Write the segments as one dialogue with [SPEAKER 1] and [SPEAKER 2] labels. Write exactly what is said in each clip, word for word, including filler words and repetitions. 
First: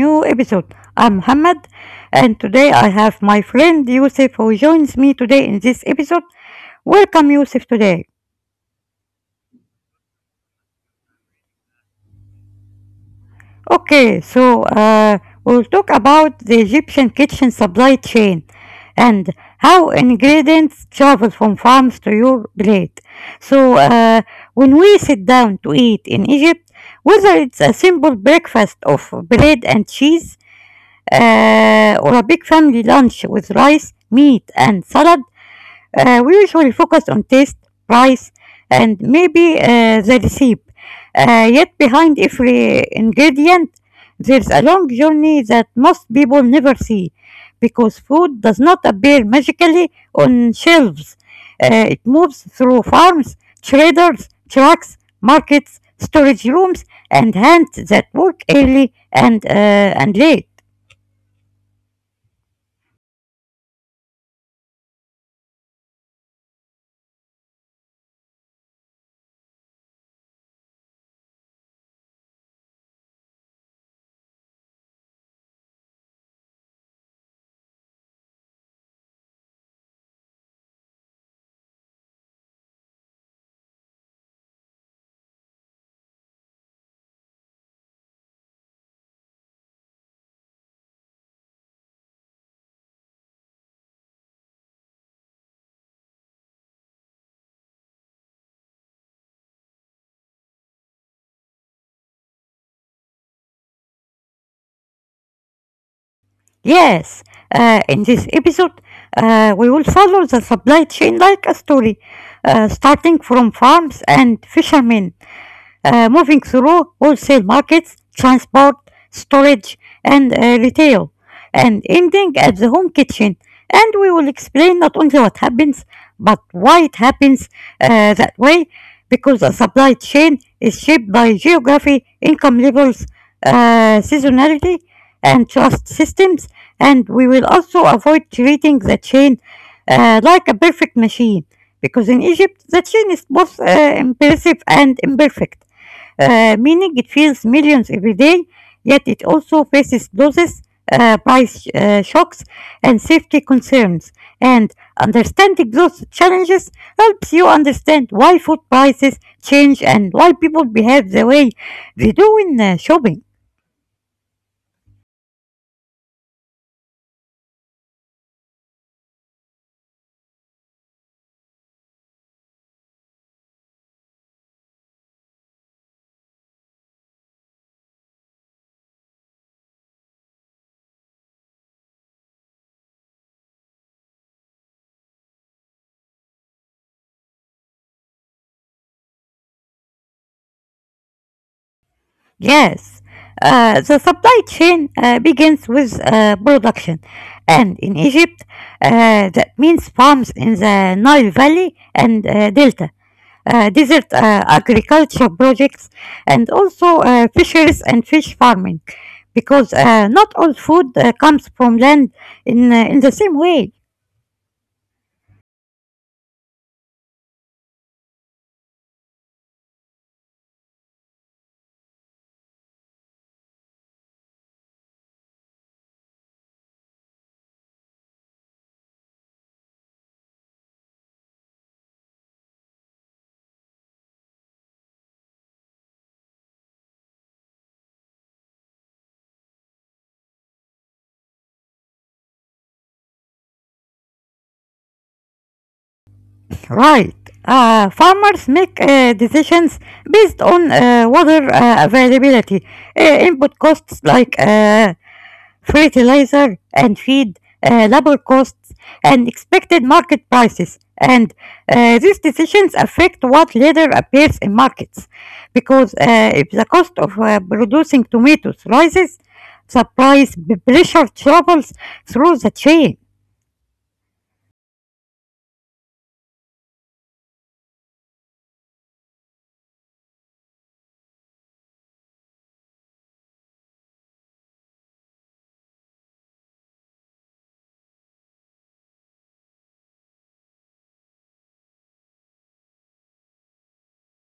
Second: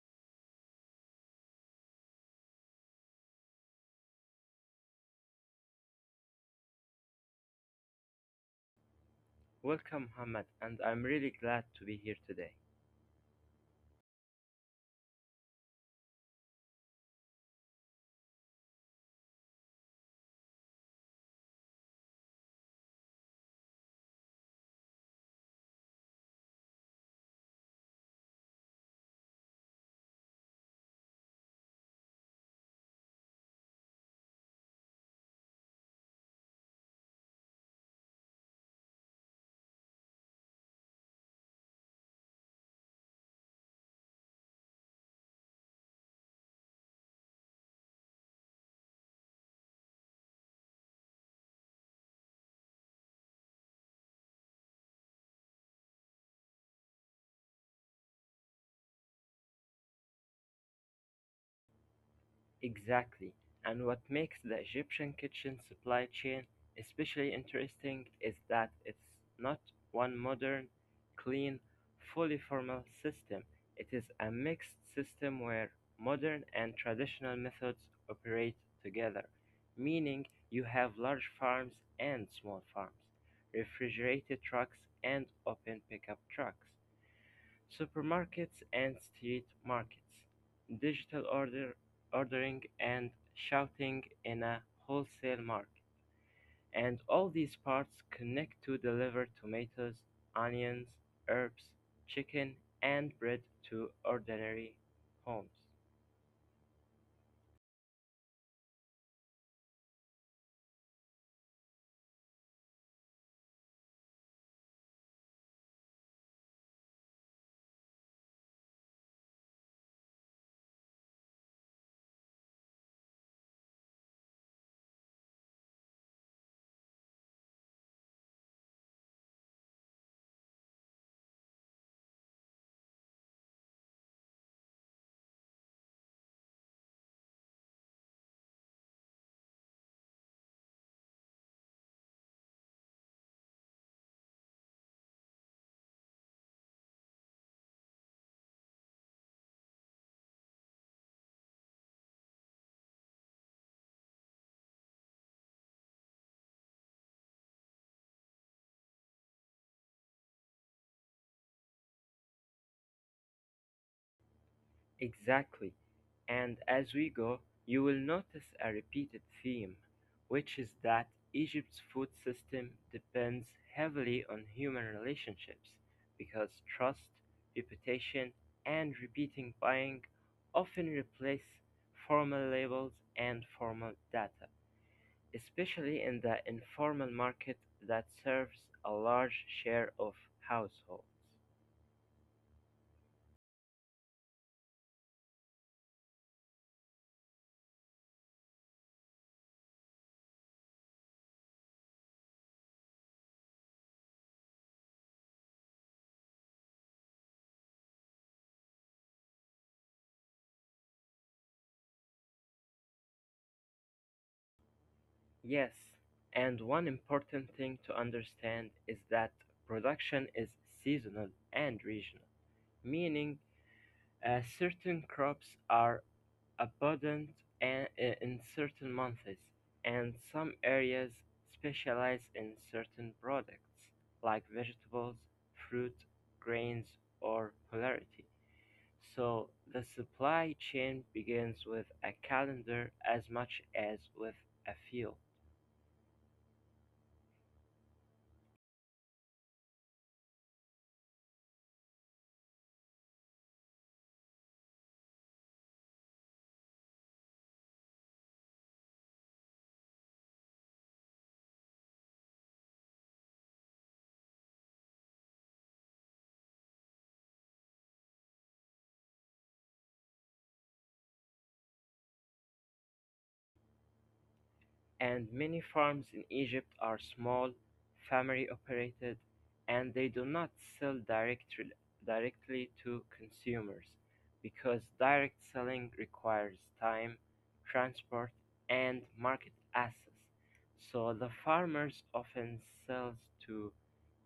[SPEAKER 1] new episode. I'm Muhammad, and today I have my friend Yusuf who joins me today in this episode. Welcome Yusuf today.
[SPEAKER 2] Welcome, Mohammed, and I'm really glad to be here today.
[SPEAKER 1] Okay, so uh, we'll talk about the Egyptian kitchen supply chain and how ingredients travel from farms to your plate. So uh, when we sit down to eat in Egypt, whether it's a simple breakfast of bread and cheese, uh, or a big family lunch with rice, meat, and salad. Uh, we usually focus on taste, price, and maybe uh, the recipe. Uh, yet behind every ingredient, there's a long journey that most people never see, because food does not appear magically on shelves. Uh, it moves through farms, traders, trucks, markets, storage rooms, and hands that work early and, uh, and late.
[SPEAKER 2] Exactly. And what makes the Egyptian kitchen supply chain especially interesting is that it's not one modern, clean, fully formal system. It is a mixed system where modern and traditional methods operate together, meaning you have large farms and small farms, refrigerated trucks and open pickup trucks. Supermarkets and street markets, digital order ordering, and shouting in a wholesale market. And all these parts connect to deliver tomatoes, onions, herbs, chicken, and bread to ordinary homes.
[SPEAKER 1] Yes, uh, in this episode, uh, we will follow the supply chain like a story, uh, starting from farms and fishermen, uh, moving through wholesale markets, transport, storage, and uh, retail, and ending at the home kitchen. And we will explain not only what happens, but why it happens uh, that way, because a supply chain is shaped by geography, income levels, uh, seasonality, and trust systems. And we will also avoid treating the chain uh, like a perfect machine, because in Egypt, the chain is both uh, impressive and imperfect, uh, meaning it feels millions every day, yet it also faces losses, uh, price uh, shocks, and safety concerns. And understanding those challenges helps you understand why food prices change and why people behave the way they do in uh, shopping.
[SPEAKER 2] Exactly. And as we go, you will notice a repeated theme, which is that Egypt's food system depends heavily on human relationships because trust, reputation, and repeating buying often replace formal labels and formal data, especially in the informal market that serves a large share of households.
[SPEAKER 1] Yes, uh, the supply chain uh, begins with uh, production, and in Egypt, uh, that means farms in the Nile Valley and uh, Delta, uh, desert uh, agriculture projects, and also uh, fisheries and fish farming, because uh, not all food uh, comes from land in uh, in the same way.
[SPEAKER 2] Yes, and one important thing to understand is that production is seasonal and regional, meaning uh, certain crops are abundant and, in certain months, and some areas specialize in certain products like vegetables, fruit, grains, or polarity. So the supply chain begins with a calendar as much as with a field.
[SPEAKER 1] Right. Uh, farmers make uh, decisions based on uh, water uh, availability, uh, input costs like uh, fertilizer and feed, uh, labor costs, and expected market prices. And uh, these decisions affect what later appears in markets, because uh, if the cost of uh, producing tomatoes rises, the price pressure travels through the chain.
[SPEAKER 2] And many farms in Egypt are small, family operated, and they do not sell directly directly to consumers because direct selling requires time, transport, and market access. So the farmers often sells to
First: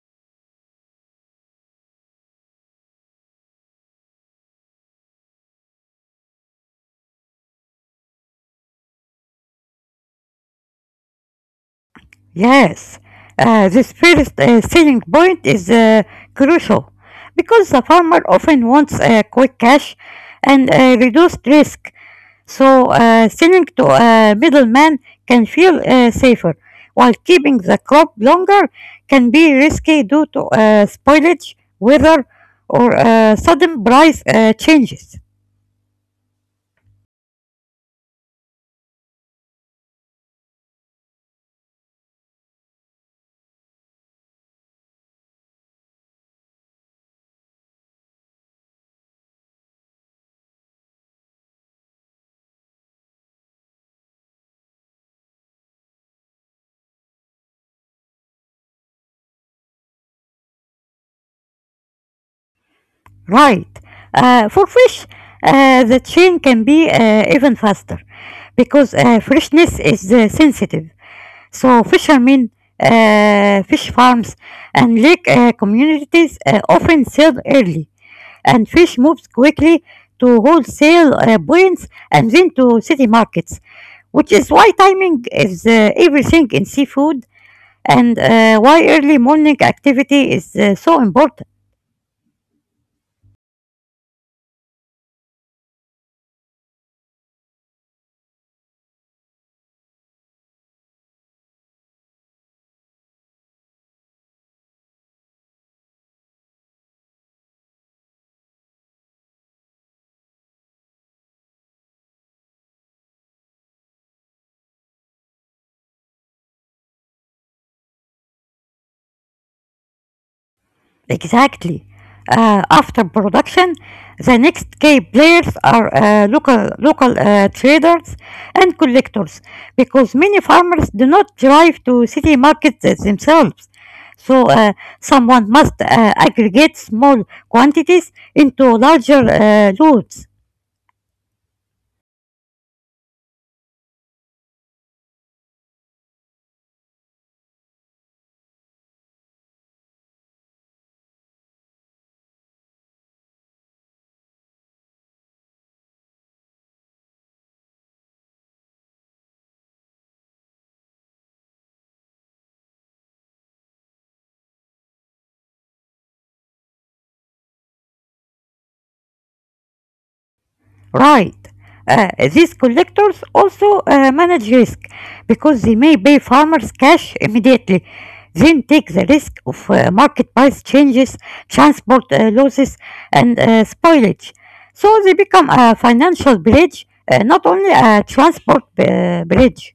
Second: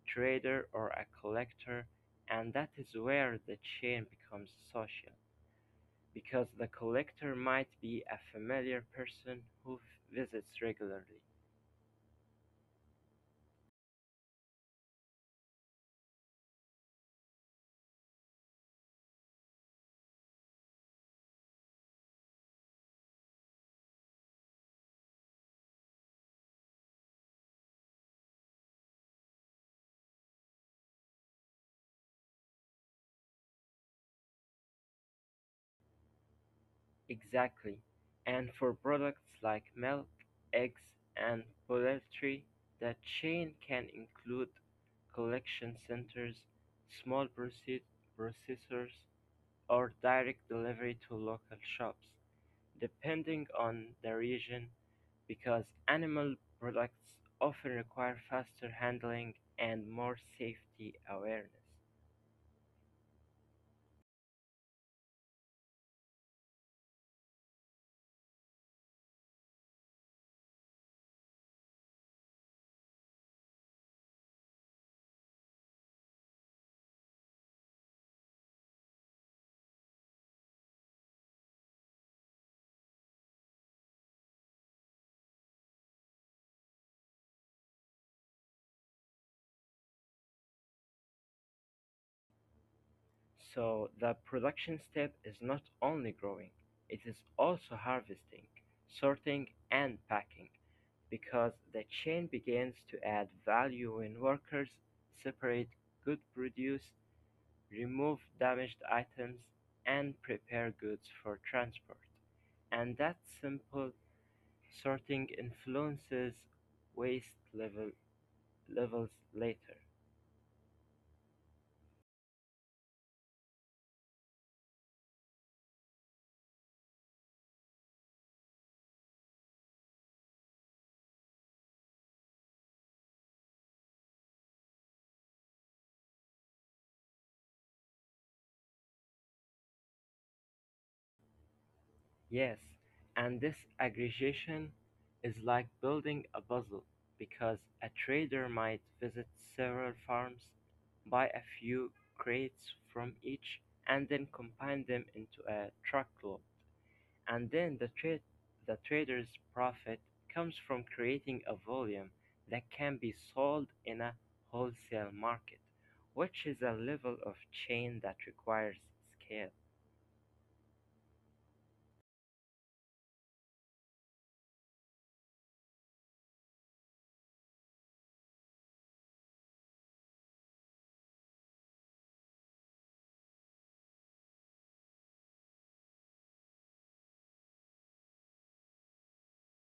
[SPEAKER 2] trader or a collector, and that is where the chain becomes social because the collector might be a familiar person who f- visits regularly.
[SPEAKER 1] Yes, uh, this first uh, selling point is uh, crucial, because the farmer often wants uh, quick cash and uh, reduced risk. So, uh, selling to a middleman can feel uh, safer, while keeping the crop longer can be risky due to uh, spoilage, weather, or uh, sudden price uh, changes.
[SPEAKER 2] Exactly, and for products like milk, eggs, and poultry, the chain can include collection centers, small proce- processors, or direct delivery to local shops, depending on the region, because animal products often require faster handling and more safety awareness.
[SPEAKER 1] Right. Uh, for fish, uh, the chain can be uh, even faster, because uh, freshness is uh, sensitive. So fishermen, uh, fish farms, and lake uh, communities uh, often sell early, and fish moves quickly to wholesale uh, points and then to city markets, which is why timing is uh, everything in seafood, and uh, why early morning activity is uh, so important.
[SPEAKER 2] So the production step is not only growing, it is also harvesting, sorting, and packing, because the chain begins to add value when workers separate good produce, remove damaged items, and prepare goods for transport. And that simple sorting influences waste level, levels later.
[SPEAKER 1] Exactly. Uh, after production, the next key players are uh, local local uh, traders and collectors, because many farmers do not drive to city markets themselves. So uh, someone must uh, aggregate small quantities into larger uh, loads.
[SPEAKER 2] Yes, and this aggregation is like building a puzzle because a trader might visit several farms, buy a few crates from each, and then combine them into a truckload. And then the, tra- the trader's profit comes from creating a volume that can be sold in a wholesale market, which is a level of chain that requires scale.
[SPEAKER 1] Right. Uh, these collectors also uh, manage risk, because they may pay farmers cash immediately, then take the risk of uh, market price changes, transport uh, losses, and uh, spoilage. So they become a financial bridge, uh, not only a transport uh, bridge.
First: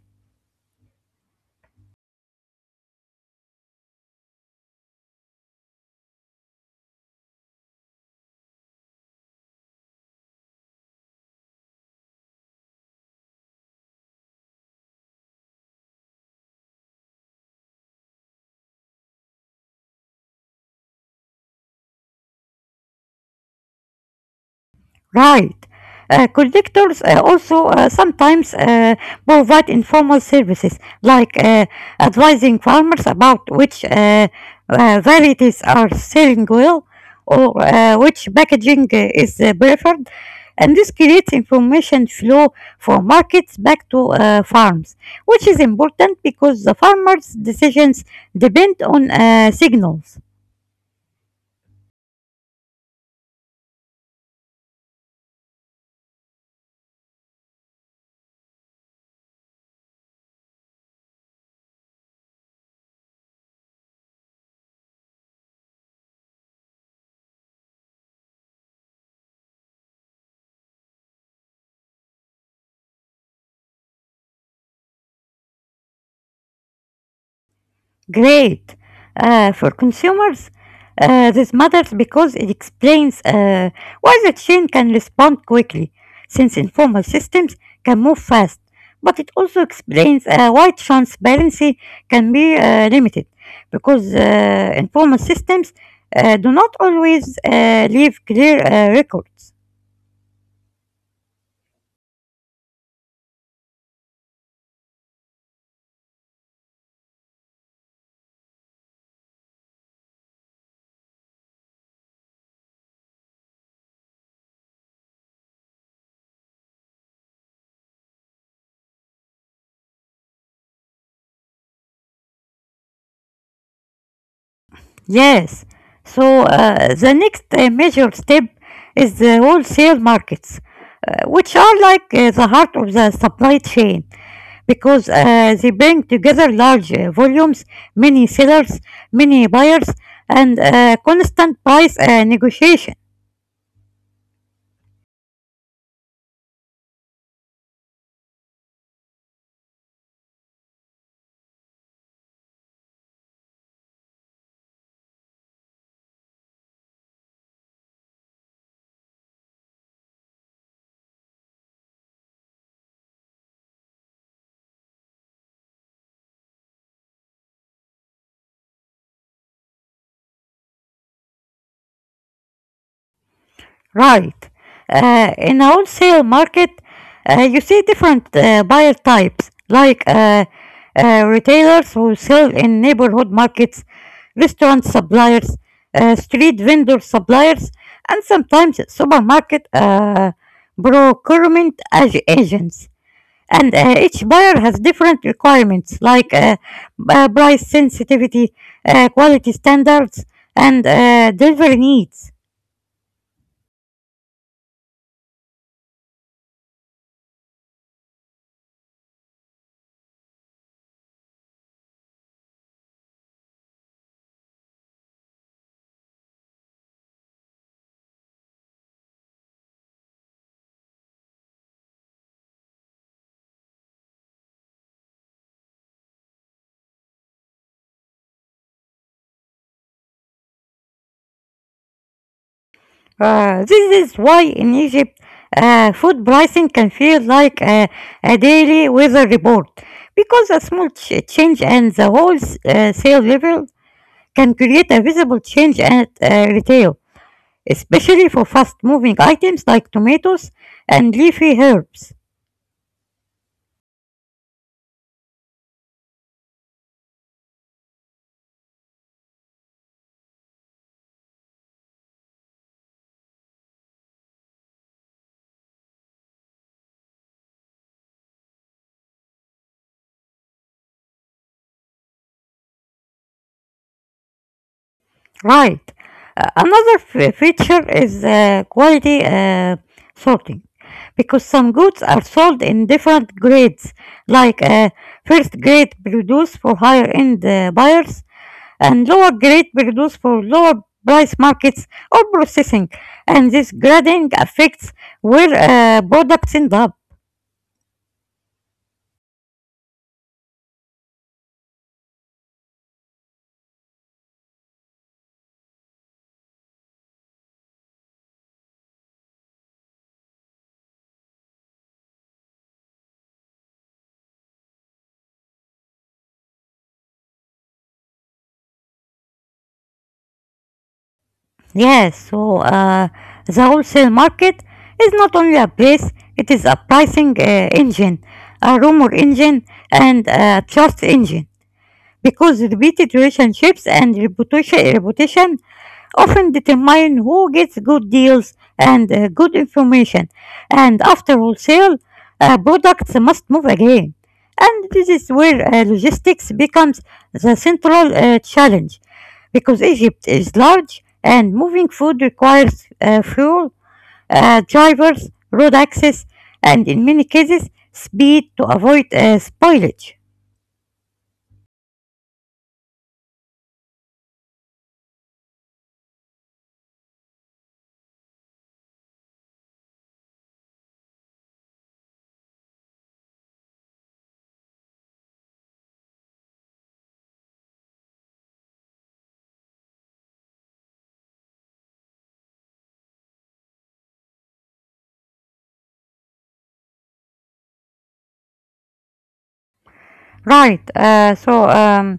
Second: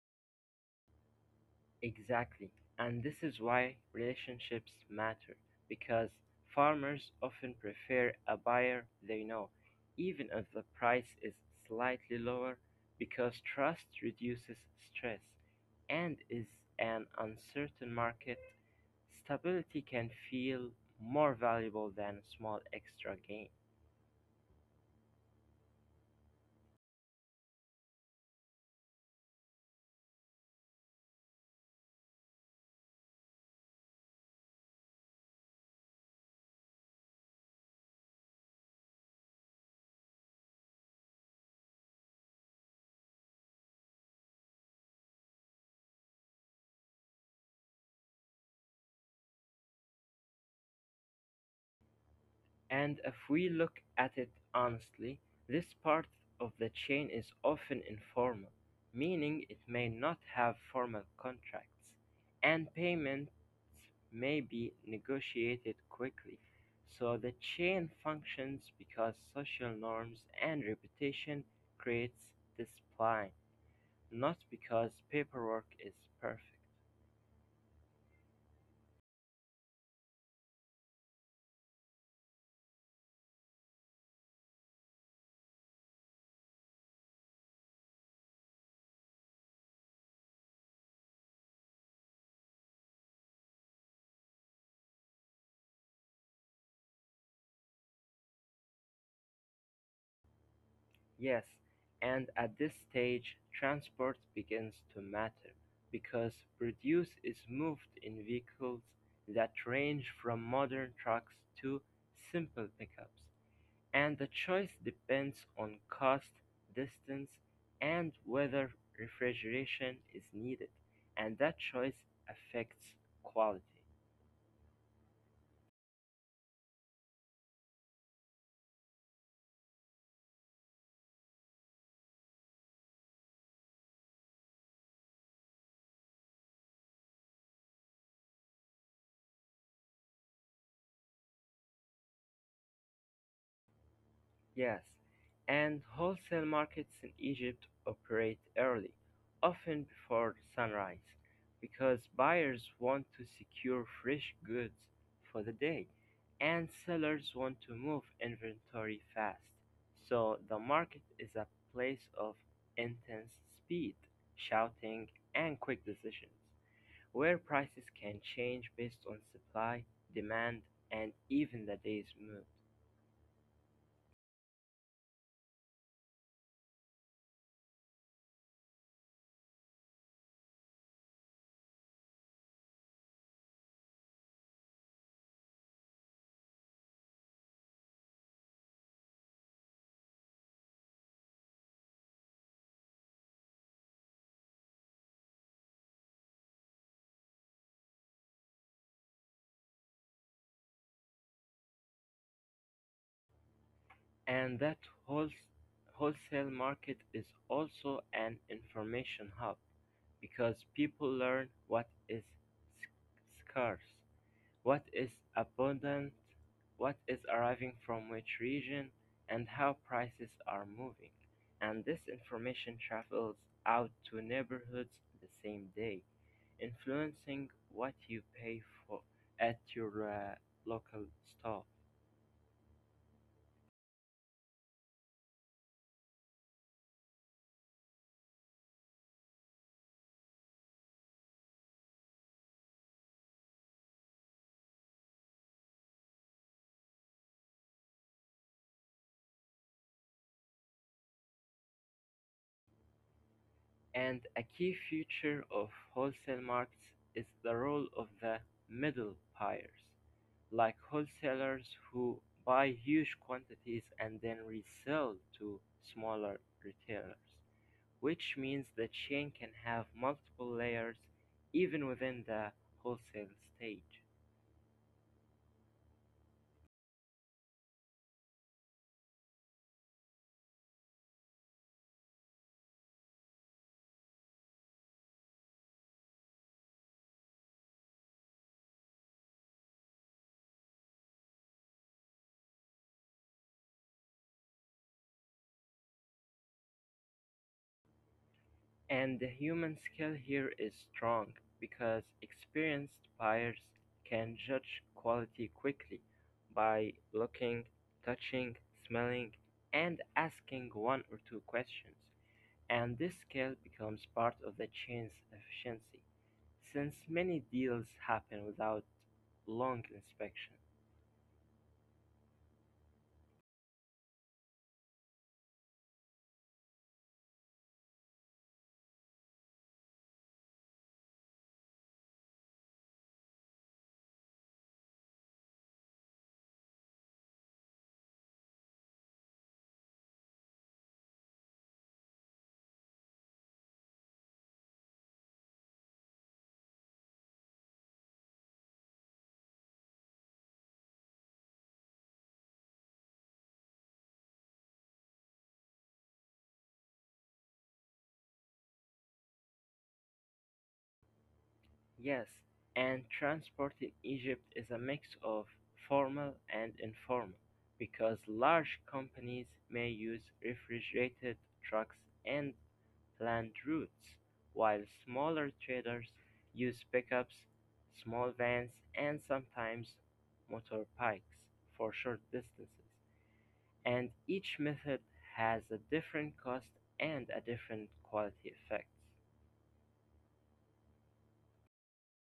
[SPEAKER 2] Exactly. And this is why relationships matter because farmers often prefer a buyer they know, even if the price is slightly lower, because trust reduces stress and in an uncertain market. Stability can feel more valuable than small extra gain.
[SPEAKER 1] Right. Uh, collectors uh, also uh, sometimes uh, provide informal services like uh, advising farmers about which uh, uh, varieties are selling well or uh, which packaging uh, is uh, preferred. And this creates information flow from markets back to uh, farms, which is important because the farmers' decisions depend on uh, signals.
[SPEAKER 2] And if we look at it honestly, this part of the chain is often informal, meaning it may not have formal contracts, and payments may be negotiated quickly. So the chain functions because social norms and reputation creates discipline, not because paperwork is perfect.
[SPEAKER 1] Great. Uh, for consumers, uh, this matters because it explains uh, why the chain can respond quickly, since informal systems can move fast. But it also explains uh, why transparency can be uh, limited, because uh, informal systems uh, do not always uh, leave clear uh, records.
[SPEAKER 2] Yes, and at this stage, transport begins to matter because produce is moved in vehicles that range from modern trucks to simple pickups, and the choice depends on cost, distance, and whether refrigeration is needed, and that choice affects quality.
[SPEAKER 1] Yes. So uh, the next uh, major step is the wholesale markets, uh, which are like uh, the heart of the supply chain, because uh, they bring together large uh, volumes, many sellers, many buyers, and uh, constant price uh, negotiation.
[SPEAKER 2] Yes, and wholesale markets in Egypt operate early, often before sunrise, because buyers want to secure fresh goods for the day, and sellers want to move inventory fast. So the market is a place of intense speed, shouting, and quick decisions, where prices can change based on supply, demand, and even the day's mood.
[SPEAKER 1] Right. Uh, in a wholesale market, uh, you see different uh, buyer types, like uh, uh, retailers who sell in neighborhood markets, restaurant suppliers, uh, street vendor suppliers, and sometimes supermarket uh, procurement ag- agents. And uh, each buyer has different requirements like uh, b- uh, price sensitivity, uh, quality standards, and uh, delivery needs.
[SPEAKER 2] And that wholes- wholesale market is also an information hub because people learn what is sc- scarce, what is abundant, what is arriving from which region, and how prices are moving. And this information travels out to neighborhoods the same day, influencing what you pay for at your uh, local store.
[SPEAKER 1] Uh, this is why in Egypt, uh, food pricing can feel like a, a daily weather report, because a small ch- change and the whole s- uh, sale level can create a visible change at uh, retail, especially for fast moving items like tomatoes and leafy herbs.
[SPEAKER 2] And a key feature of wholesale markets is the role of the middle buyers, like wholesalers who buy huge quantities and then resell to smaller retailers, which means the chain can have multiple layers even within the wholesale stage.
[SPEAKER 1] Right. Uh, another f- feature is uh, quality uh, sorting, because some goods are sold in different grades, like uh, first grade produce for higher end uh, buyers and lower grade produce for lower price markets or processing, and this grading affects where uh, products end up.
[SPEAKER 2] And the human scale here is strong because experienced buyers can judge quality quickly by looking, touching, smelling, and asking one or two questions. And this scale becomes part of the chain's efficiency since many deals happen without long inspection.
[SPEAKER 1] Yes, so uh, the wholesale market is not only a place, it is a pricing uh, engine, a rumor engine, and a trust engine, because repeated relationships and reputation, reputation often determine who gets good deals and uh, good information. And after wholesale, uh, products must move again. And this is where uh, logistics becomes the central uh, challenge, because Egypt is large and moving food requires uh, fuel, uh, drivers, road access, and in many cases, speed to avoid uh, spoilage.
[SPEAKER 2] Yes, and transport in Egypt is a mix of formal and informal because large companies may use refrigerated trucks and planned routes, while smaller traders use pickups, small vans, and sometimes motor for short distances. And each method has a different cost and a different quality effects.
[SPEAKER 1] Right. Uh, so, um,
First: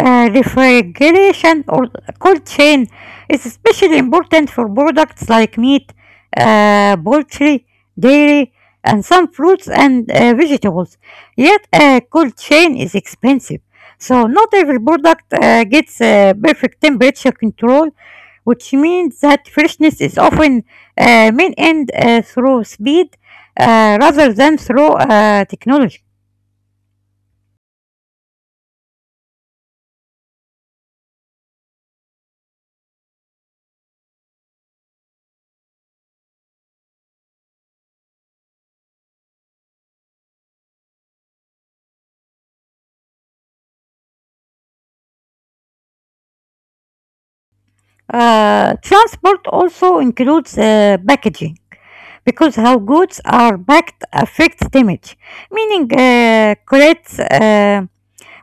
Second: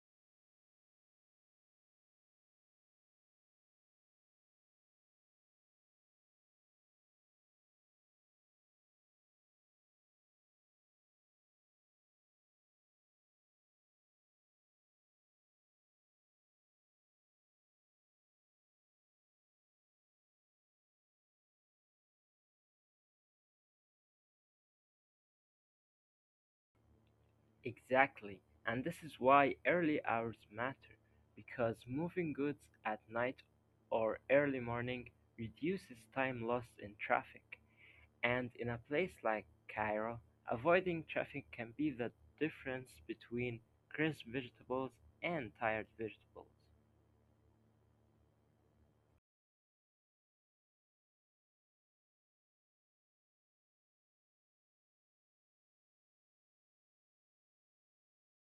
[SPEAKER 1] uh, refrigeration or cold chain is especially important for products like meat, uh, poultry, dairy, and some fruits and uh, vegetables. Yet, a cold chain is expensive. So, not every product uh, gets uh, perfect temperature control, which means that freshness is often uh, maintained uh, through speed uh, rather than through uh, technology.
[SPEAKER 2] Exactly, and this is why early hours matter, because moving goods at night or early morning reduces time lost in traffic. And in a place like Cairo, avoiding traffic can be the difference between crisp vegetables and tired vegetables.
[SPEAKER 1] Uh, transport also includes uh, packaging, because how goods are packed affects damage, meaning uh, crates uh,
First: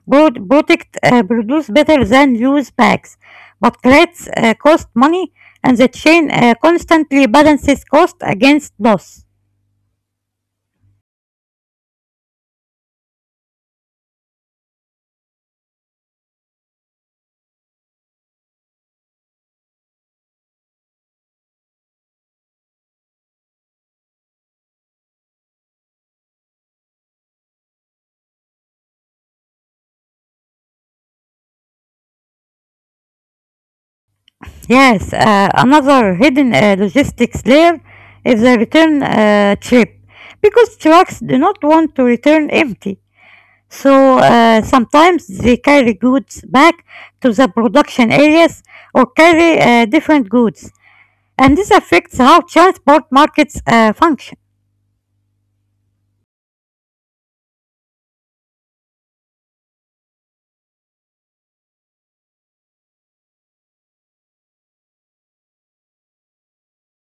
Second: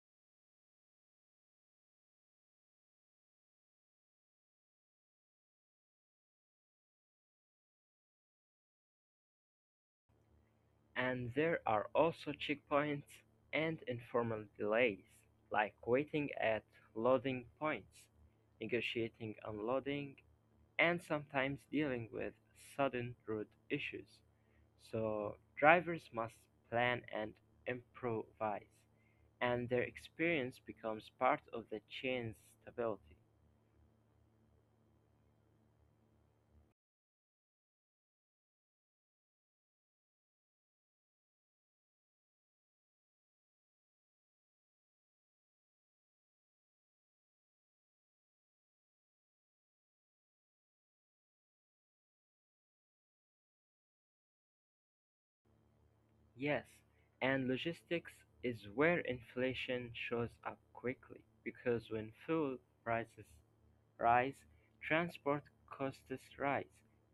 [SPEAKER 1] broad- product uh, produce better than loose bags, but crates uh, cost money, and the chain uh, constantly balances cost against loss.
[SPEAKER 2] And there are also checkpoints and informal delays, like waiting at loading points, negotiating unloading, and sometimes dealing with sudden road issues. So, drivers must plan and improvise, and their experience becomes part of the chain's stability.
[SPEAKER 1] Yes, uh, another hidden uh, logistics layer is the return uh, trip, because trucks do not want to return empty. So uh, sometimes they carry goods back to the production areas or carry uh, different goods, and this affects how transport markets uh, function.
[SPEAKER 2] Yes, and logistics is where inflation shows up quickly because when fuel prices rise, transport costs rise,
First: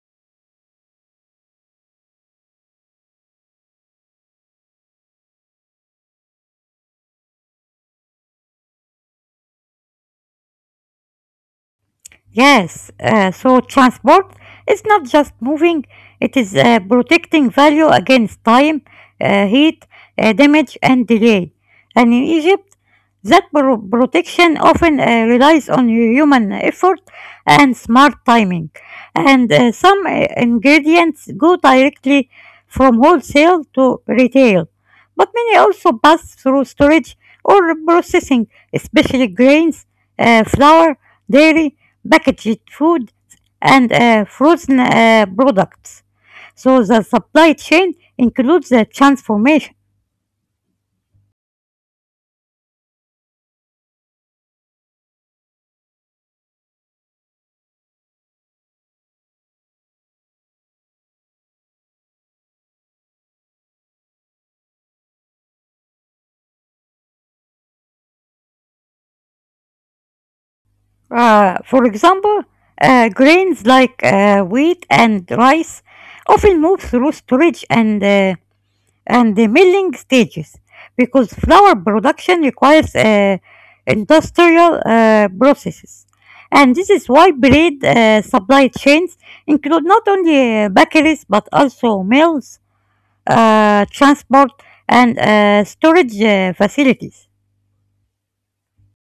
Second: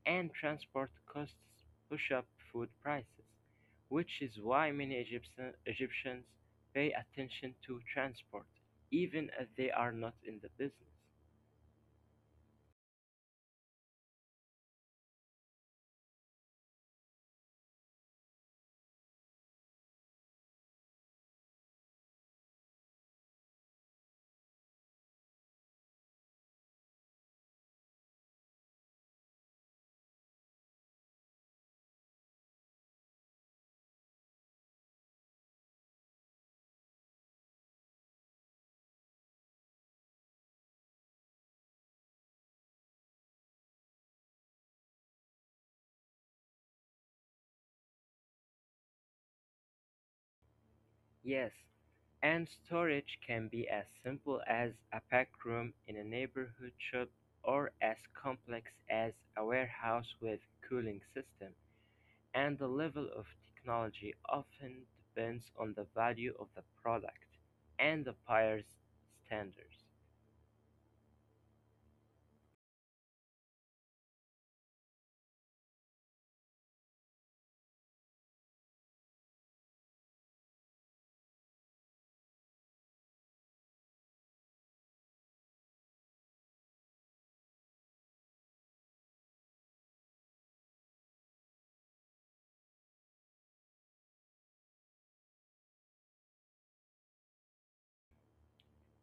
[SPEAKER 2] and transport costs push up food prices, which is why many Egyptian, Egyptians pay attention to transport, even if they are not in the business.
[SPEAKER 1] Yes, uh, so transport is not just moving, it is uh, protecting value against time, uh, heat, uh, damage, and delay. And in Egypt, that pro- protection often uh, relies on human effort and smart timing. And uh, some uh, ingredients go directly from wholesale to retail, but many also pass through storage or processing, especially grains, uh, flour, dairy, packaged food, and uh, frozen uh, products. So the supply chain includes the transformation.
[SPEAKER 2] Yes, and storage can be as simple as a pack room in a neighborhood shop or as complex as a warehouse with cooling system, and the level of technology often depends on the value of the product and the buyer's standards.
[SPEAKER 1] Uh, for example, uh, grains like uh, wheat and rice often move through storage and uh, and the milling stages, because flour production requires uh, industrial uh, processes. And this is why bread uh, supply chains include not only uh, bakeries but also mills, uh, transport, and uh, storage uh, facilities.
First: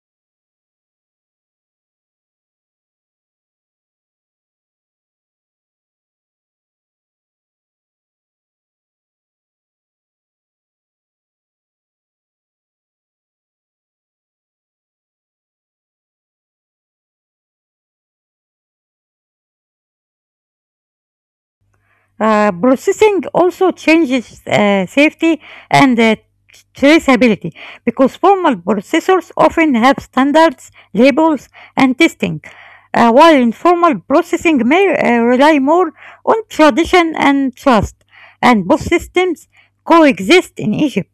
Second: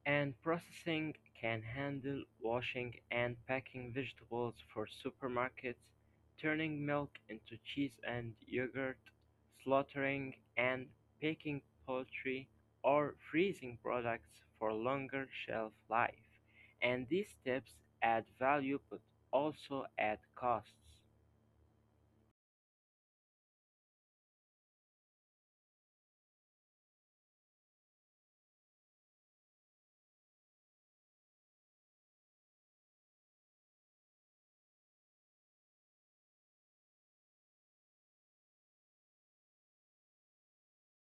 [SPEAKER 2] And processing can handle washing and packing vegetables for supermarkets, turning milk into cheese and yogurt, slaughtering and packing poultry, or freezing products for longer shelf life. And these steps add value but also add costs.
[SPEAKER 1] Uh, processing also changes uh, safety and uh, traceability, because formal processors often have standards, labels, and testing, uh, while informal processing may uh, rely more on tradition and trust, and both systems coexist in Egypt.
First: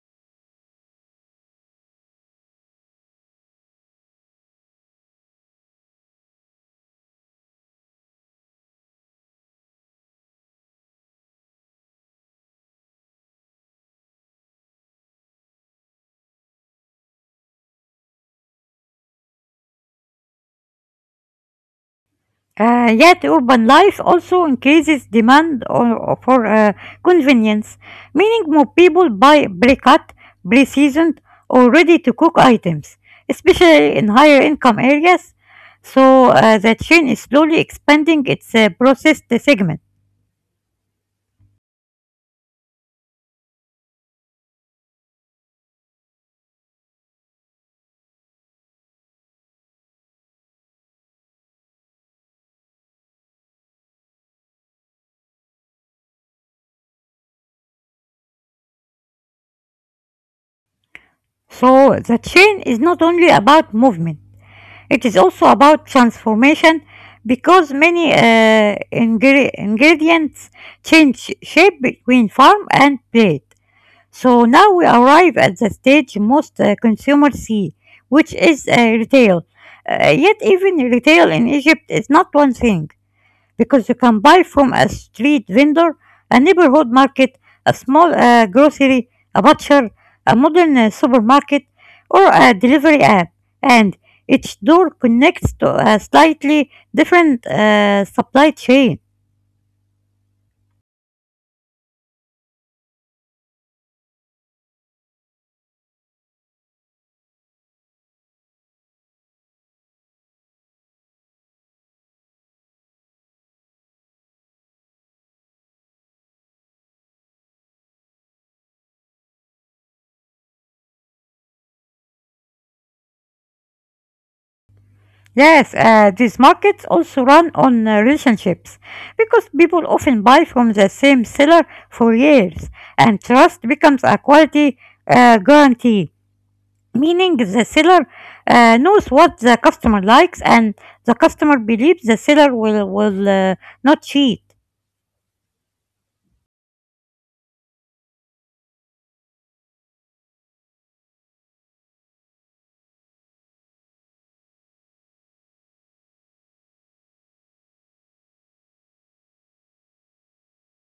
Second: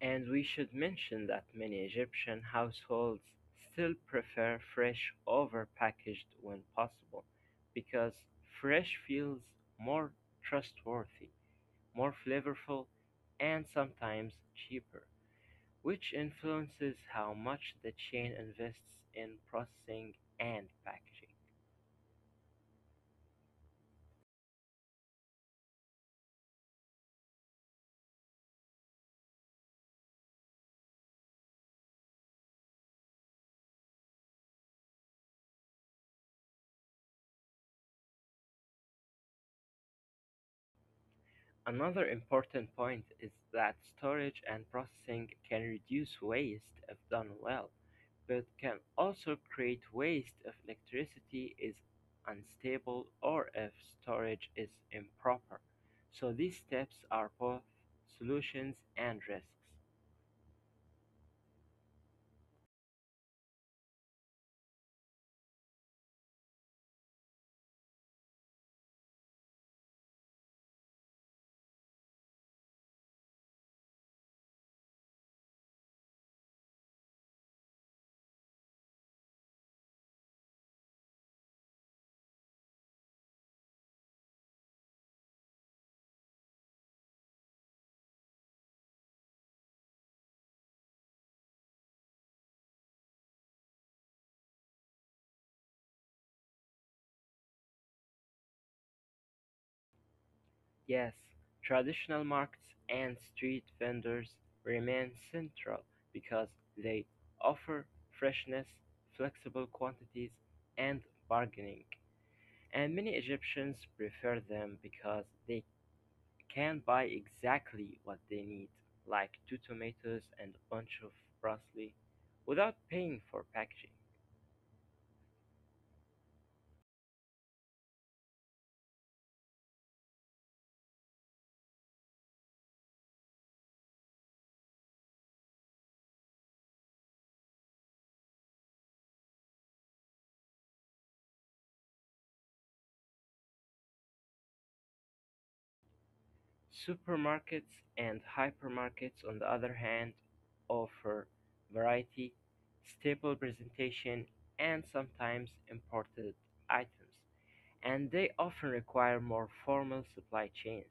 [SPEAKER 2] And we should mention that many Egyptian households still prefer fresh over packaged when possible because fresh feels more trustworthy, more flavorful, and sometimes cheaper, which influences how much the chain invests in processing and packaging.
[SPEAKER 1] Uh, yet urban life also increases demand o- o- for uh, convenience, meaning more people buy pre-cut, pre-seasoned, or ready-to-cook items, especially in higher income areas. So uh, the chain is slowly expanding its uh, processed segment.
[SPEAKER 2] Another important point is that storage and processing can reduce waste if done well, but can also create waste if electricity is unstable or if storage is improper. So these steps are both solutions and risks.
[SPEAKER 1] So the chain is not only about movement; it is also about transformation, because many uh, ingre- ingredients change shape between farm and plate. So now we arrive at the stage most uh, consumers see, which is uh, retail. Uh, yet even retail in Egypt is not one thing, because you can buy from a street vendor, a neighborhood market, a small uh, grocery, a butcher, a modern uh, supermarket, or a delivery app, and each door connects to a slightly different uh, supply chain.
[SPEAKER 2] Yes, traditional markets and street vendors remain central because they offer freshness, flexible quantities, and bargaining. And many Egyptians prefer them because they can buy exactly what they need, like two tomatoes and a bunch of parsley, without paying for packaging.
[SPEAKER 1] Yes, uh, these markets also run on uh, relationships, because people often buy from the same seller for years, and trust becomes a quality uh, guarantee, meaning the seller uh, knows what the customer likes and the customer believes the seller will, will uh, not cheat.
[SPEAKER 2] Supermarkets and hypermarkets, on the other hand, offer variety, stable presentation, and sometimes imported items, and they often require more formal supply chains,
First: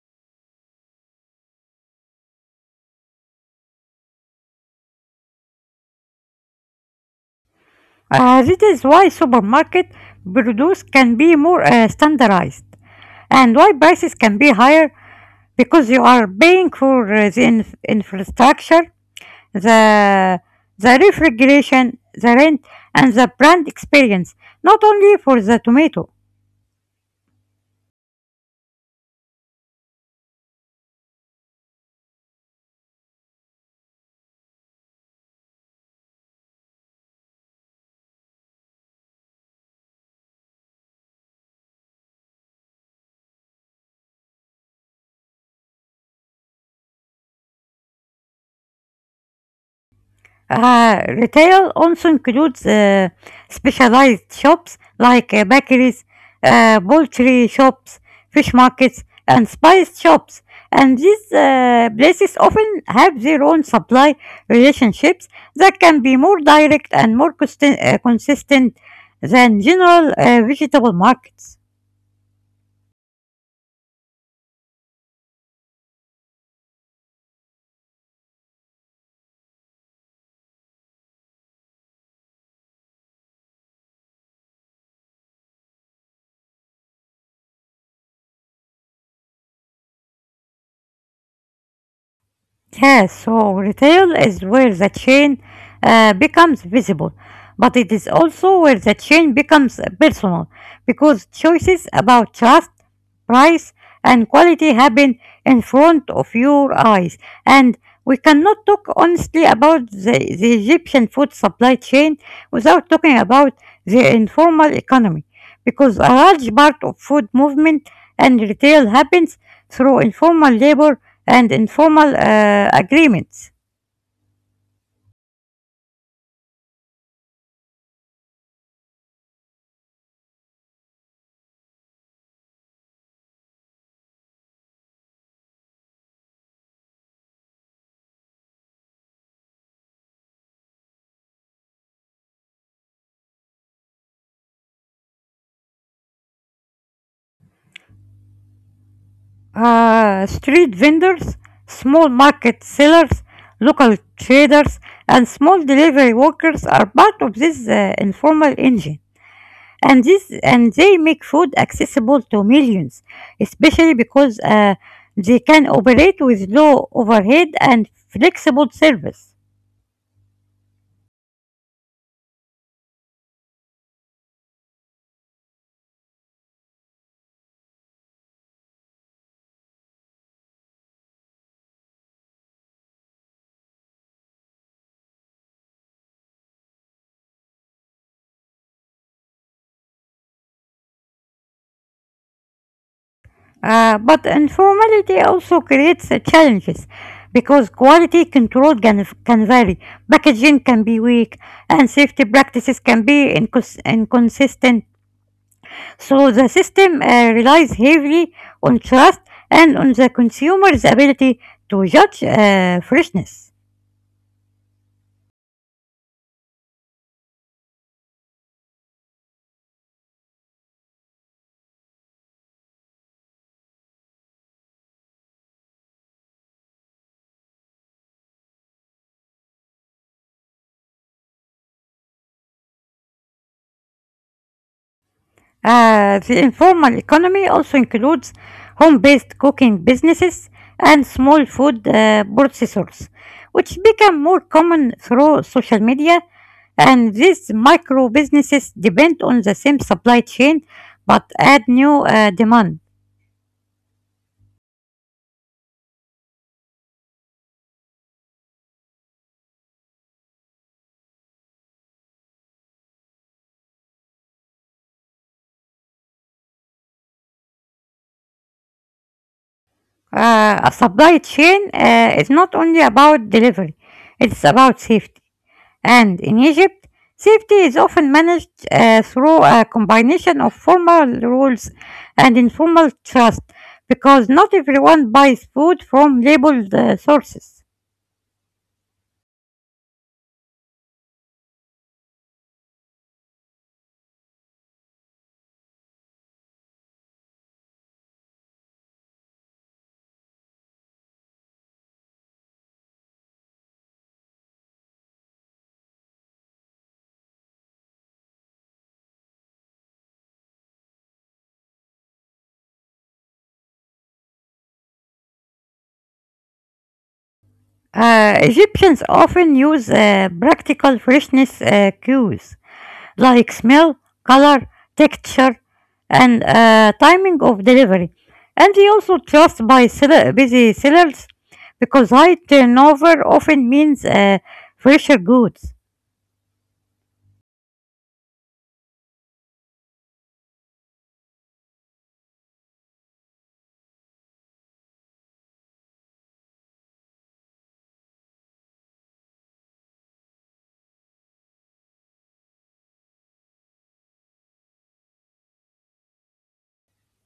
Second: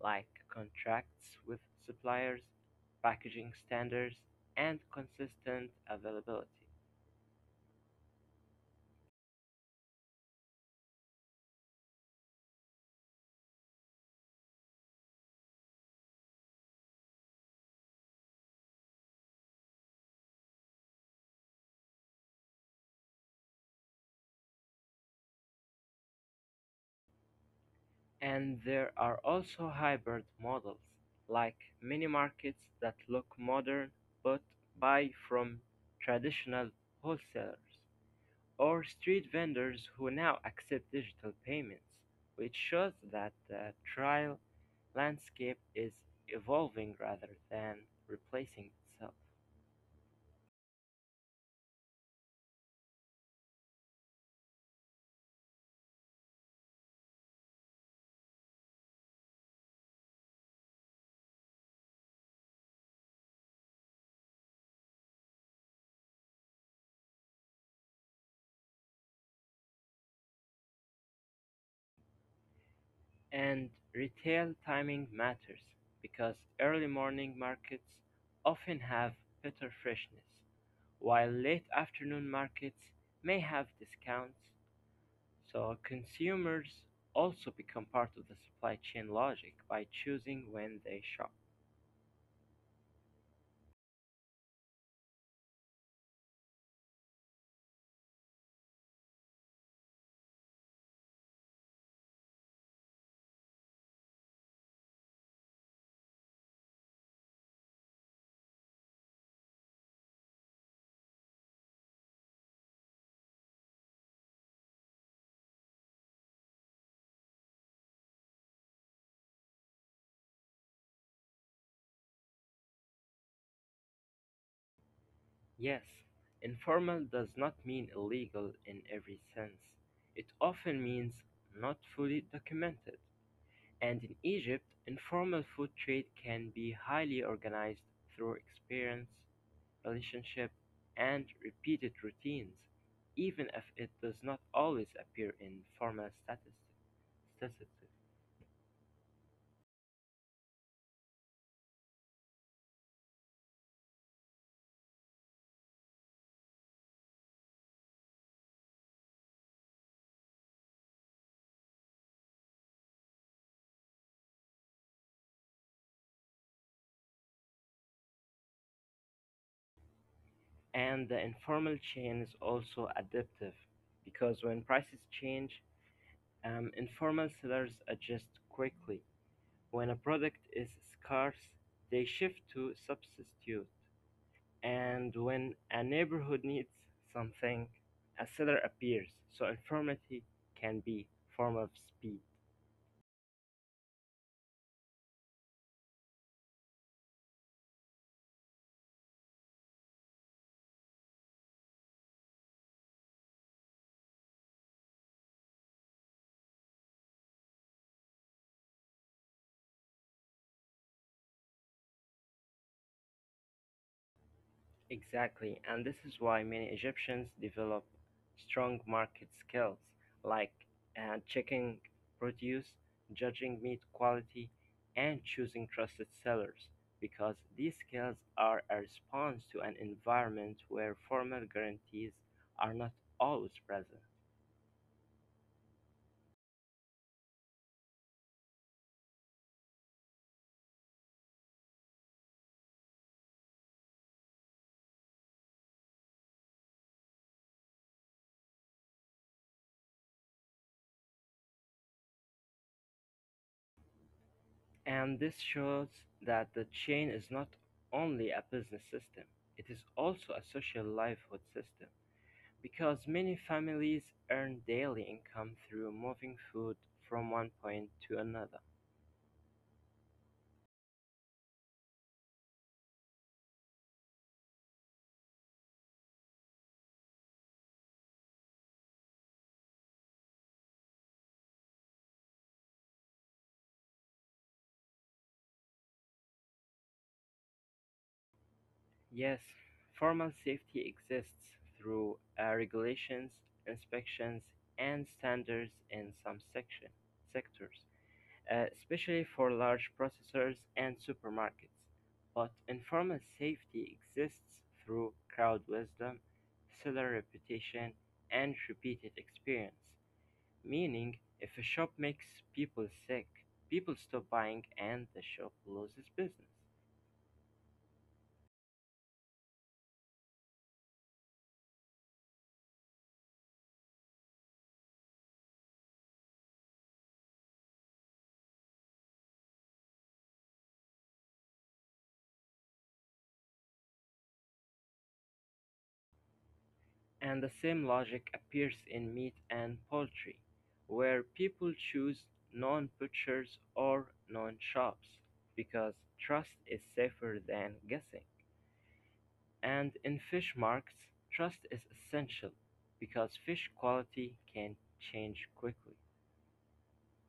[SPEAKER 2] like contracts with suppliers, packaging standards, and consistent availability.
[SPEAKER 1] Uh, this is why supermarket produce can be more uh, standardized and why prices can be higher, because you are paying for uh, the inf- infrastructure, the the refrigeration, the rent, and the brand experience, not only for the tomato.
[SPEAKER 2] And there are also hybrid models, like mini-markets that look modern but buy from traditional wholesalers, or street vendors who now accept digital payments, which shows that the trial landscape is evolving rather than replacing itself.
[SPEAKER 1] Uh, retail also includes uh, specialized shops like uh, bakeries, uh, poultry shops, fish markets, and spice shops. And these uh, places often have their own supply relationships that can be more direct and more consist- uh, consistent than general uh, vegetable markets.
[SPEAKER 2] And retail timing matters because early morning markets often have better freshness, while late afternoon markets may have discounts. So consumers also become part of the supply chain logic by choosing when they shop.
[SPEAKER 1] Yeah, so retail is where the chain uh, becomes visible, but it is also where the chain becomes personal because choices about trust, price, and quality happen in front of your eyes. And we cannot talk honestly about the, the Egyptian food supply chain without talking about the informal economy because a large part of food movement and retail happens through informal labor and informal uh, agreements.
[SPEAKER 2] Yes, informal does not mean illegal in every sense. It often means not fully documented. And in Egypt, informal food trade can be highly organized through experience, relationship, and repeated routines, even if it does not always appear in formal statistics.
[SPEAKER 1] Uh, street vendors, small market sellers, local traders, and small delivery workers are part of this uh, informal engine. And this and they make food accessible to millions, especially because uh, they can operate with low overhead and flexible service.
[SPEAKER 2] And the informal chain is also adaptive because when prices change, um, informal sellers adjust quickly. When a product is scarce, they shift to substitute. And when a neighborhood needs something, a seller appears, so informality can be a form of speed.
[SPEAKER 1] Uh, but informality also creates uh, challenges because quality control can, can vary, packaging can be weak, and safety practices can be incons- inconsistent. So the system uh, relies heavily on trust and on the consumer's ability to judge uh, freshness.
[SPEAKER 2] Exactly, and this is why many Egyptians develop strong market skills like uh, checking produce, judging meat quality, and choosing trusted sellers because these skills are a response to an environment where formal guarantees are not always present.
[SPEAKER 1] Uh, the informal economy also includes home based cooking businesses and small food uh, processors, which become more common through social media. And these micro businesses depend on the same supply chain but add new uh, demand.
[SPEAKER 2] And this shows that the chain is not only a business system, it is also a social livelihood system because many families earn daily income through moving food from one point to another.
[SPEAKER 1] Uh, a supply chain uh, is not only about delivery, it's about safety. And in Egypt, safety is often managed uh, through a combination of formal rules and informal trust because not everyone buys food from labeled uh, sources.
[SPEAKER 2] Yes, formal safety exists through uh, regulations, inspections, and standards in some section sectors, uh, especially for large processors and supermarkets, but informal safety exists through crowd wisdom, seller reputation, and repeated experience. Meaning, if a shop makes people sick, people stop buying and the shop loses business.
[SPEAKER 1] Uh, Egyptians often use uh, practical freshness uh, cues like smell, color, texture, and uh, timing of delivery. And they also trust by seller, busy sellers because high turnover often means uh, fresher goods.
[SPEAKER 2] And the same logic appears in meat and poultry, where people choose non butchers or non shops because trust is safer than guessing. And in fish markets, trust is essential because fish quality can change quickly.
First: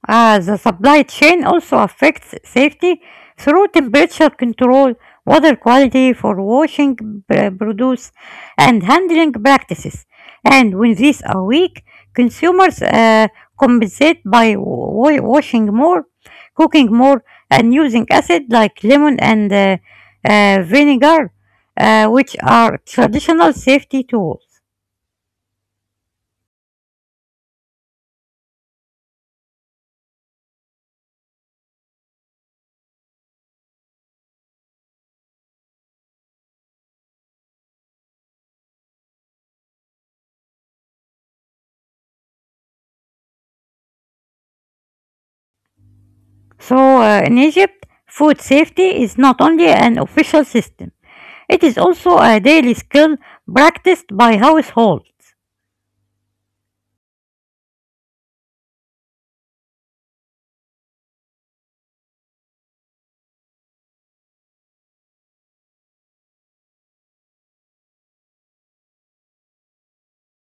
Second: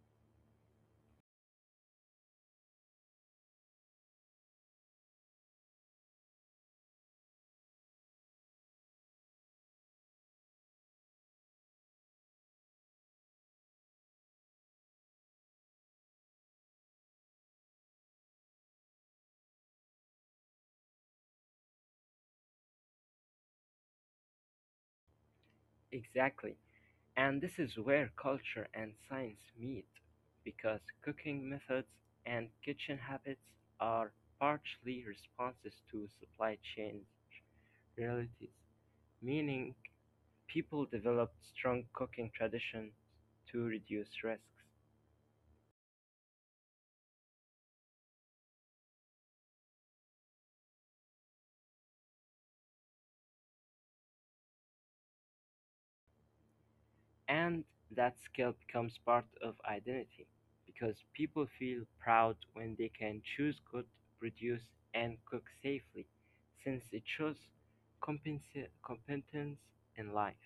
[SPEAKER 1] Uh, the supply chain also affects safety through temperature control, water quality for washing pr- produce, and handling practices. And when these are weak, consumers uh, compensate by wa- washing more, cooking more, and using acid like lemon and uh, uh, vinegar, uh, which are traditional safety tools.
[SPEAKER 2] Exactly. And this is where culture and science meet because cooking methods and kitchen habits are partially responses to supply chain realities, meaning people developed strong cooking traditions to reduce risks.
[SPEAKER 1] So, uh, in Egypt, food safety is not only an official system. It is also a daily skill practiced by households.
[SPEAKER 2] And that skill becomes part of identity because people feel proud when they can choose good, produce, and cook safely since it shows compensa- competence in life.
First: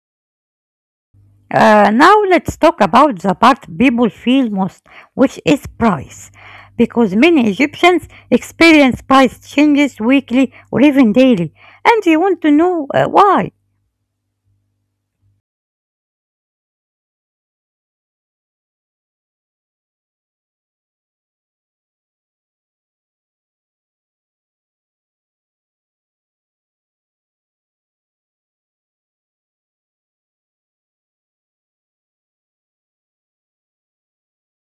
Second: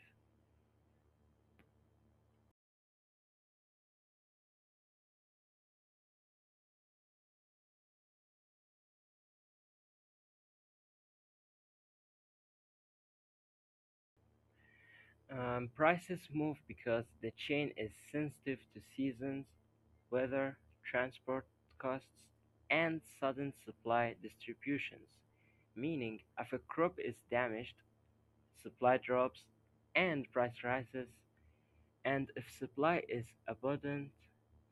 [SPEAKER 1] Uh, now let's talk about the part people feel most, which is price. Because many Egyptians experience price changes weekly or even daily, and they want to know uh, why.
[SPEAKER 2] Um, prices move because the chain is sensitive to seasons, weather, transport costs, and sudden supply distributions, meaning if a crop is damaged, supply drops, and price rises. And if supply is abundant,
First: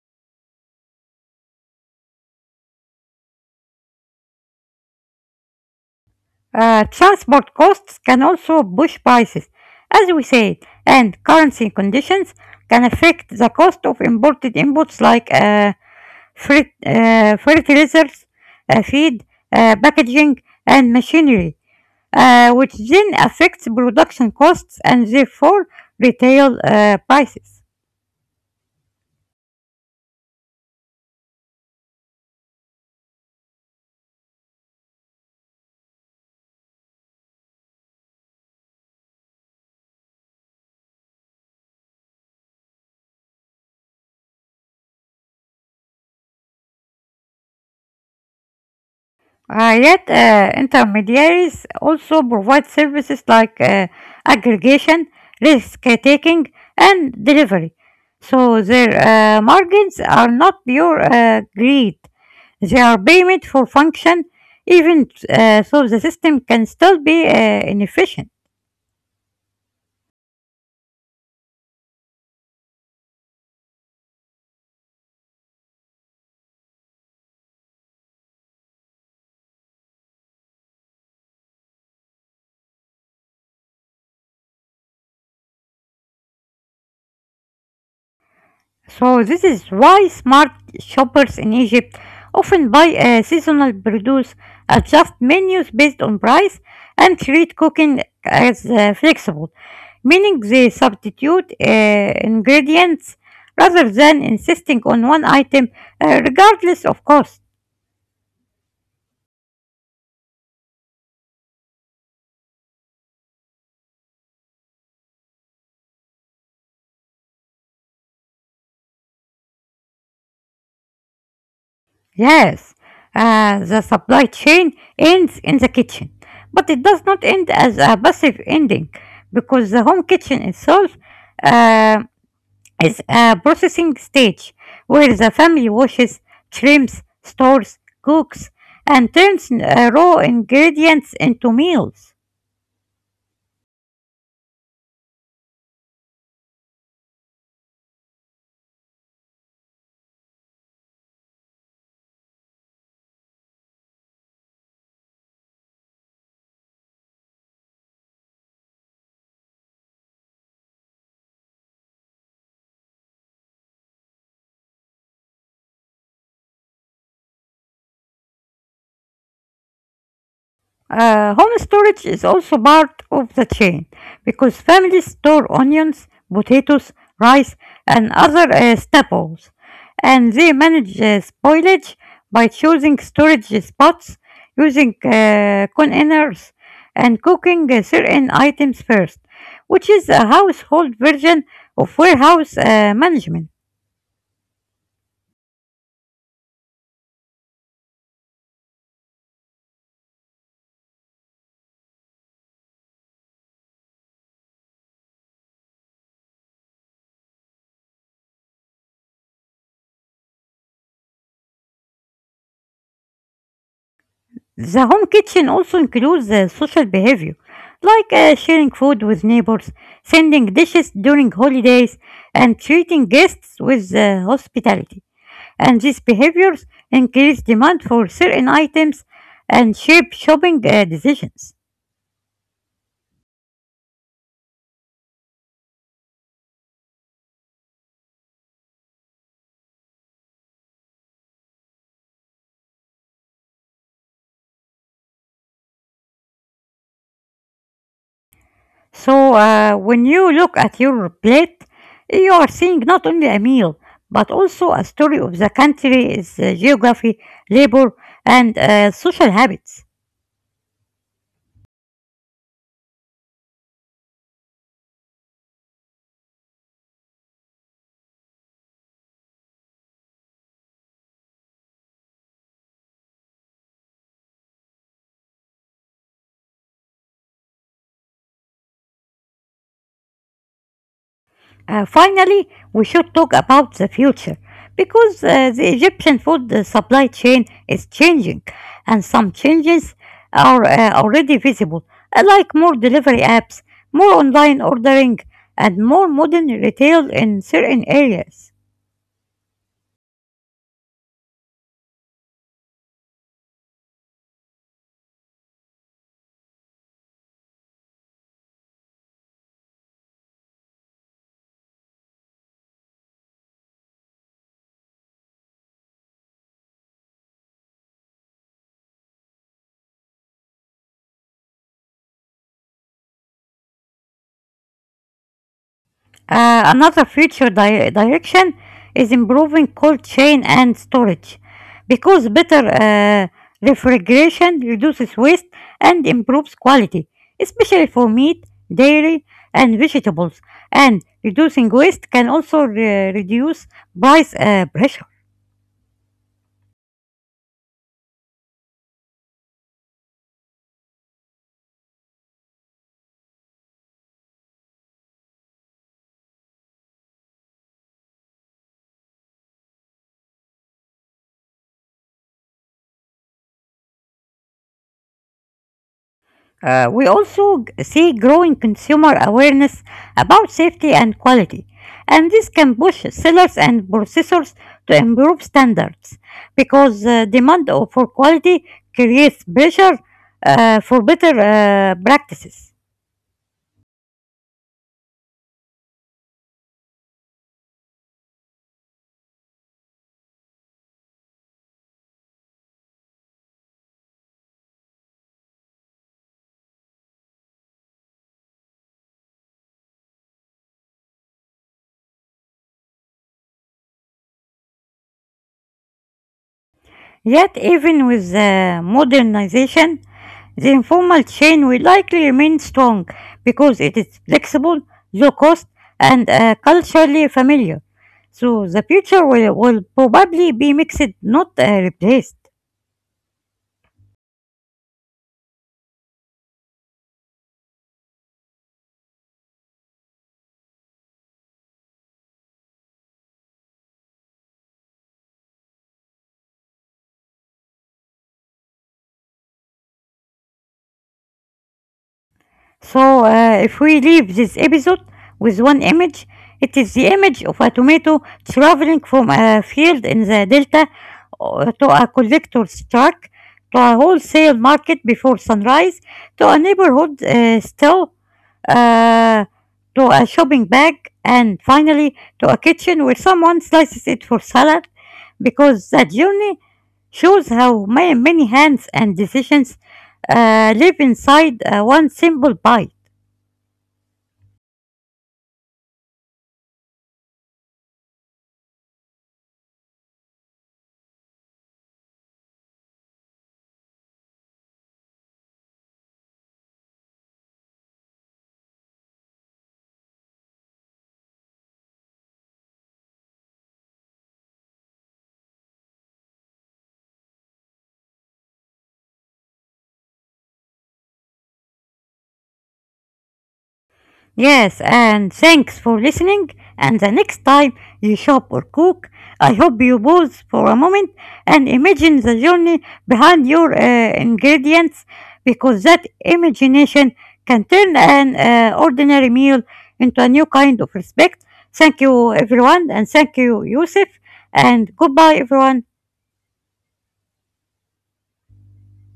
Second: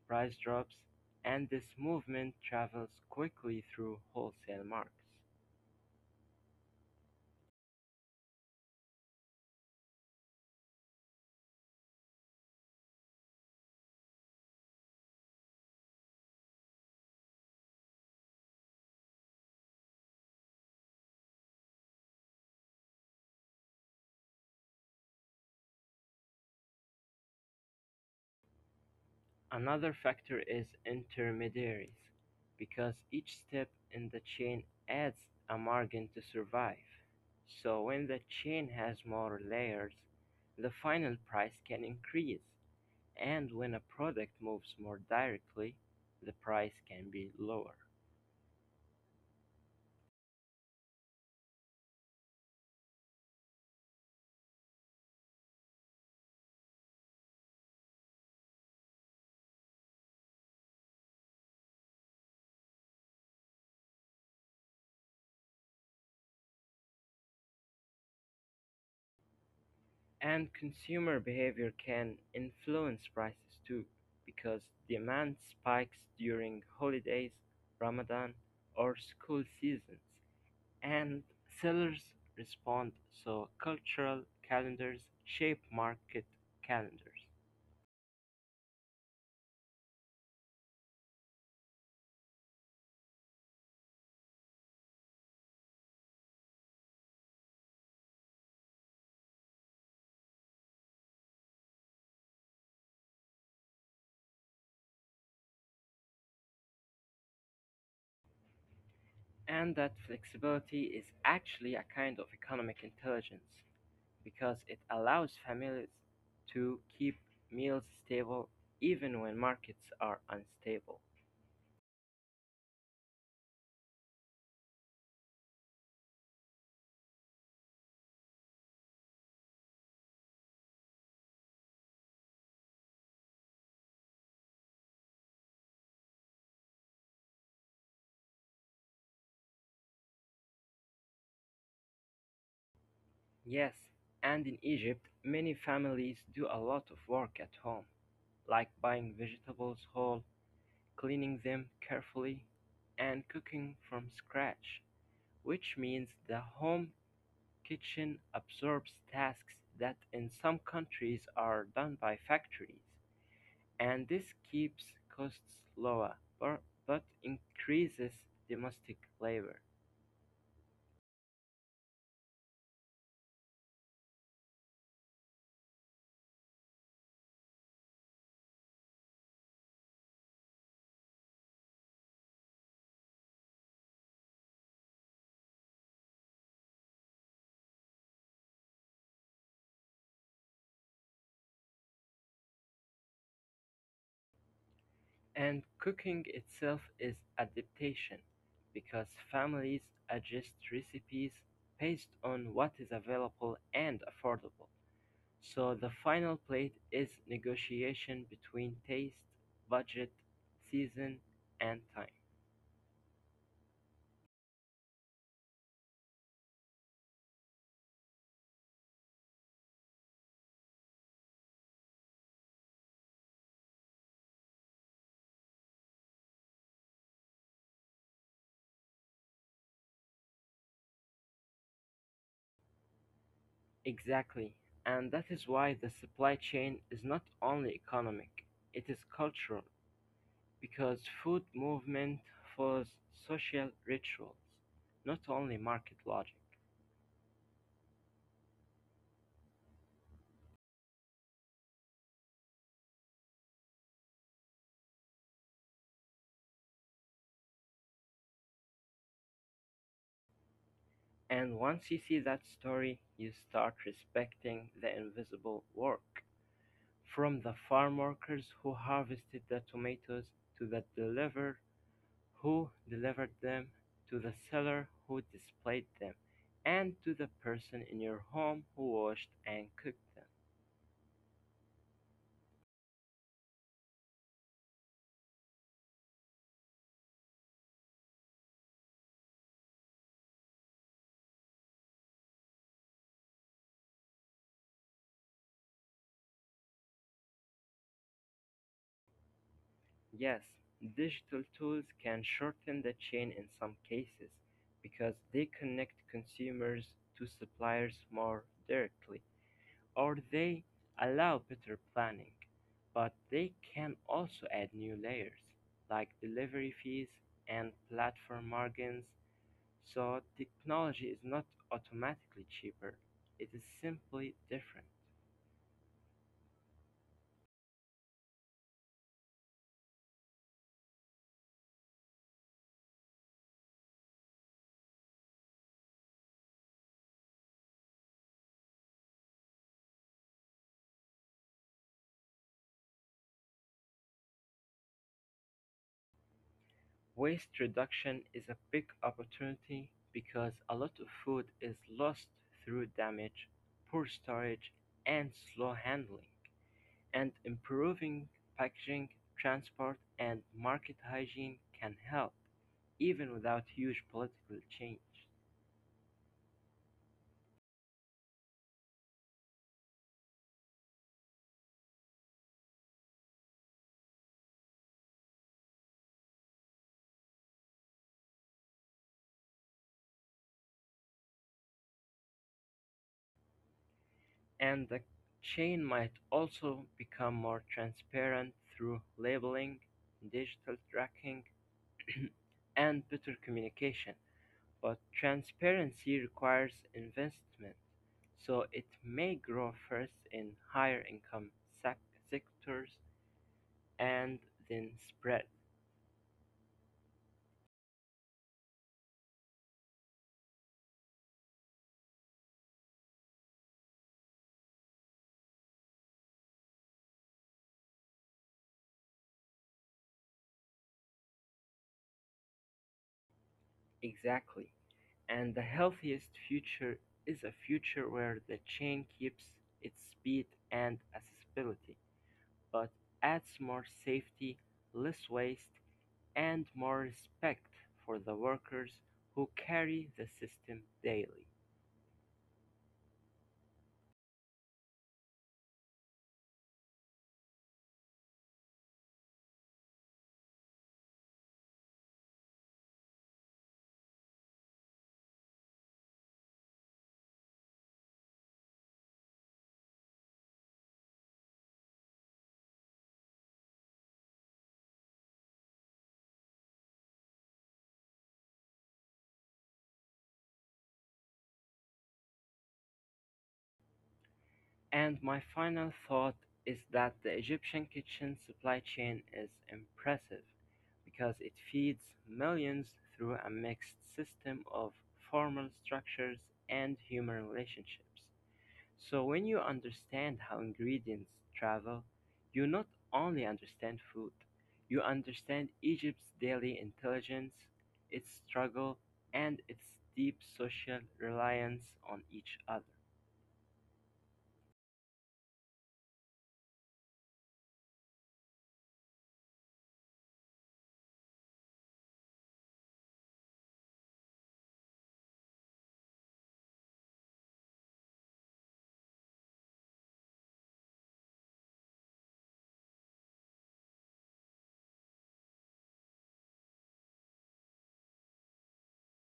[SPEAKER 2] price drops, and this movement travels quickly through wholesale marks.
[SPEAKER 1] Uh, transport costs can also push prices, as we said, and currency conditions can affect the cost of imported inputs like uh, fertilizers, uh, fertilizers, uh, feed, uh, packaging, and machinery, uh, which then affects production costs and therefore retail uh, prices.
[SPEAKER 2] Another factor is intermediaries, because each step in the chain adds a margin to survive. So when the chain has more layers, the final price can increase, and when a product moves more directly, the price can be lower.
[SPEAKER 1] Uh, yet, uh, intermediaries also provide services like uh, aggregation, risk taking, and delivery. So their uh, margins are not pure uh, greed. They are payment for function, even uh, so the system can still be uh, inefficient.
[SPEAKER 2] And consumer behavior can influence prices too, because demand spikes during holidays, Ramadan, or school seasons, and sellers respond. So, cultural calendars shape market calendars.
[SPEAKER 1] So this is why smart shoppers in Egypt often buy uh, seasonal produce, adjust menus based on price, and treat cooking as uh, flexible, meaning they substitute uh, ingredients rather than insisting on one item uh, regardless of cost.
[SPEAKER 2] And that flexibility is actually a kind of economic intelligence because it allows families to keep meals stable even when markets are unstable.
[SPEAKER 1] Yes, uh, the supply chain ends in the kitchen, but it does not end as a passive ending because the home kitchen itself um is a processing stage where the family washes, trims, stores, cooks, and turns uh, raw ingredients into meals.
[SPEAKER 2] Yes, and in Egypt, many families do a lot of work at home, like buying vegetables whole, cleaning them carefully, and cooking from scratch, which means the home kitchen absorbs tasks that in some countries are done by factories, and this keeps costs lower but, but increases domestic labor.
[SPEAKER 1] Uh, home storage is also part of the chain because families store onions, potatoes, rice, and other uh, staples, and they manage uh, spoilage by choosing storage spots, using uh, containers, and cooking uh, certain items first, which is a household version of warehouse uh, management.
[SPEAKER 2] And cooking itself is adaptation, because families adjust recipes based on what is available and affordable. So the final plate is negotiation between taste, budget, season, and time.
[SPEAKER 1] The home kitchen also includes uh, social behavior, like uh, sharing food with neighbors, sending dishes during holidays, and treating guests with uh, hospitality. And these behaviors increase demand for certain items and shape shopping uh, decisions.
[SPEAKER 2] Exactly. And that is why the supply chain is not only economic, it is cultural, because food movement follows social rituals, not only market logic.
[SPEAKER 1] So, uh, when you look at your plate, you are seeing not only a meal, but also a story of the country, its uh, geography, labor, and uh, social habits.
[SPEAKER 2] And once you see that story, you start respecting the invisible work. From the farm workers who harvested the tomatoes to the deliverer who delivered them, to the seller who displayed them, and to the person in your home who washed and cooked them.
[SPEAKER 1] Uh, finally, we should talk about the future because uh, the Egyptian food uh, supply chain is changing, and some changes are uh, already visible, uh, like more delivery apps, more online ordering, and more modern retail in certain areas.
[SPEAKER 2] Yes, digital tools can shorten the chain in some cases because they connect consumers to suppliers more directly. Or they allow better planning, but they can also add new layers, like delivery fees and platform margins, so technology is not automatically cheaper, it is simply different.
[SPEAKER 1] Uh, another future di- direction is improving cold chain and storage because better uh, refrigeration reduces waste and improves quality, especially for meat, dairy, and vegetables. And reducing waste can also re- reduce price uh, pressure.
[SPEAKER 2] Waste reduction is a big opportunity because a lot of food is lost through damage, poor storage, and slow handling. And improving packaging, transport, and market hygiene can help, even without huge political change.
[SPEAKER 1] Uh, we also see growing consumer awareness about safety and quality, and this can push sellers and processors to improve standards because uh, demand for quality creates pressure uh, for better uh, practices.
[SPEAKER 2] And the chain might also become more transparent through labeling, digital tracking, and better communication. But transparency requires investment, so it may grow first in higher income sectors and then spread.
[SPEAKER 1] Yet, even with the modernization, the informal chain will likely remain strong because it is flexible, low cost, and uh, culturally familiar. So the future will, will probably be mixed, not uh, replaced.
[SPEAKER 2] Exactly. And the healthiest future is a future where the chain keeps its speed and accessibility, but adds more safety, less waste, and more respect for the workers who carry the system daily.
[SPEAKER 1] So, uh, if we leave this episode with one image, it is the image of a tomato traveling from a field in the delta uh, to a collector's truck to a wholesale market before sunrise to a neighborhood uh, still uh, to a shopping bag and finally to a kitchen where someone slices it for salad because that journey shows how ma- many hands and decisions uh, live inside uh, one simple bite.
[SPEAKER 2] And my final thought is that the Egyptian kitchen supply chain is impressive because it feeds millions through a mixed system of formal structures and human relationships. So when you understand how ingredients travel, you not only understand food, you understand Egypt's daily intelligence, its struggle, and its deep social reliance on each other.
[SPEAKER 1] Yes, and thanks for listening. And the next time you shop or cook, I hope you pause for a moment and imagine the journey behind your uh, ingredients because that imagination can turn an uh, ordinary meal into a new kind of respect. Thank you, everyone, and thank you, Yusuf, and goodbye, everyone.